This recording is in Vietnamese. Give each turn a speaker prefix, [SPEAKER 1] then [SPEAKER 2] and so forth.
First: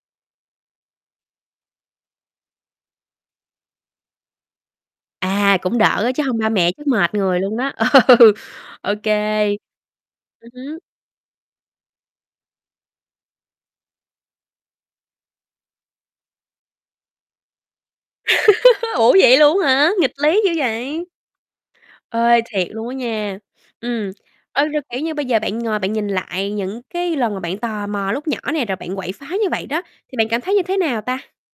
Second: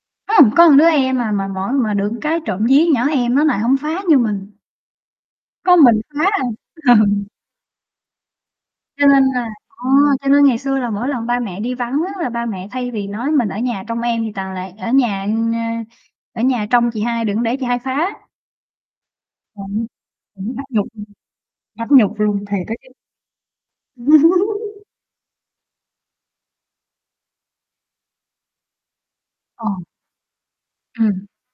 [SPEAKER 1] Ưm, có đứa em à, mà mỗi mà được cái trộm vía nhỏ em nó lại hổng phá như mình.
[SPEAKER 2] À,
[SPEAKER 1] Có
[SPEAKER 2] cũng đỡ
[SPEAKER 1] mình
[SPEAKER 2] á, chứ
[SPEAKER 1] phá
[SPEAKER 2] hông
[SPEAKER 1] à.
[SPEAKER 2] ba mẹ chắc
[SPEAKER 1] Ừ.
[SPEAKER 2] mệt người luôn đó. Ừ, ô
[SPEAKER 1] Cho nên
[SPEAKER 2] kê.
[SPEAKER 1] là ờ, cho nên
[SPEAKER 2] Ừm
[SPEAKER 1] ngày xưa
[SPEAKER 2] hứm.
[SPEAKER 1] là mỗi lần ba mẹ đi vắng á, là ba mẹ thay vì nói mình ở nhà trông em thì toàn là ở nhà [unintelligible] ở nhà trông chị hai đừng có để chị hai phá.
[SPEAKER 2] Ủa, vậy luôn á
[SPEAKER 1] Ừm,
[SPEAKER 2] hả? Nghịch lý dữ
[SPEAKER 1] nghĩ mắc nhục luôn.
[SPEAKER 2] vậy.
[SPEAKER 1] Mắc nhục luôn,
[SPEAKER 2] Ê,
[SPEAKER 1] thiệt
[SPEAKER 2] thiệt
[SPEAKER 1] á
[SPEAKER 2] luôn
[SPEAKER 1] chứ.
[SPEAKER 2] á nha, ừm. Ơ, rồi, kiểu như, bây giờ bạn ngồi bạn nhìn lại những cái lần mà bạn tò mò lúc nhỏ nè rồi bạn quậy phá như vậy
[SPEAKER 1] Ờ.
[SPEAKER 2] đó. Thì bạn cảm thấy như thế nào
[SPEAKER 1] Ừm.
[SPEAKER 2] ta?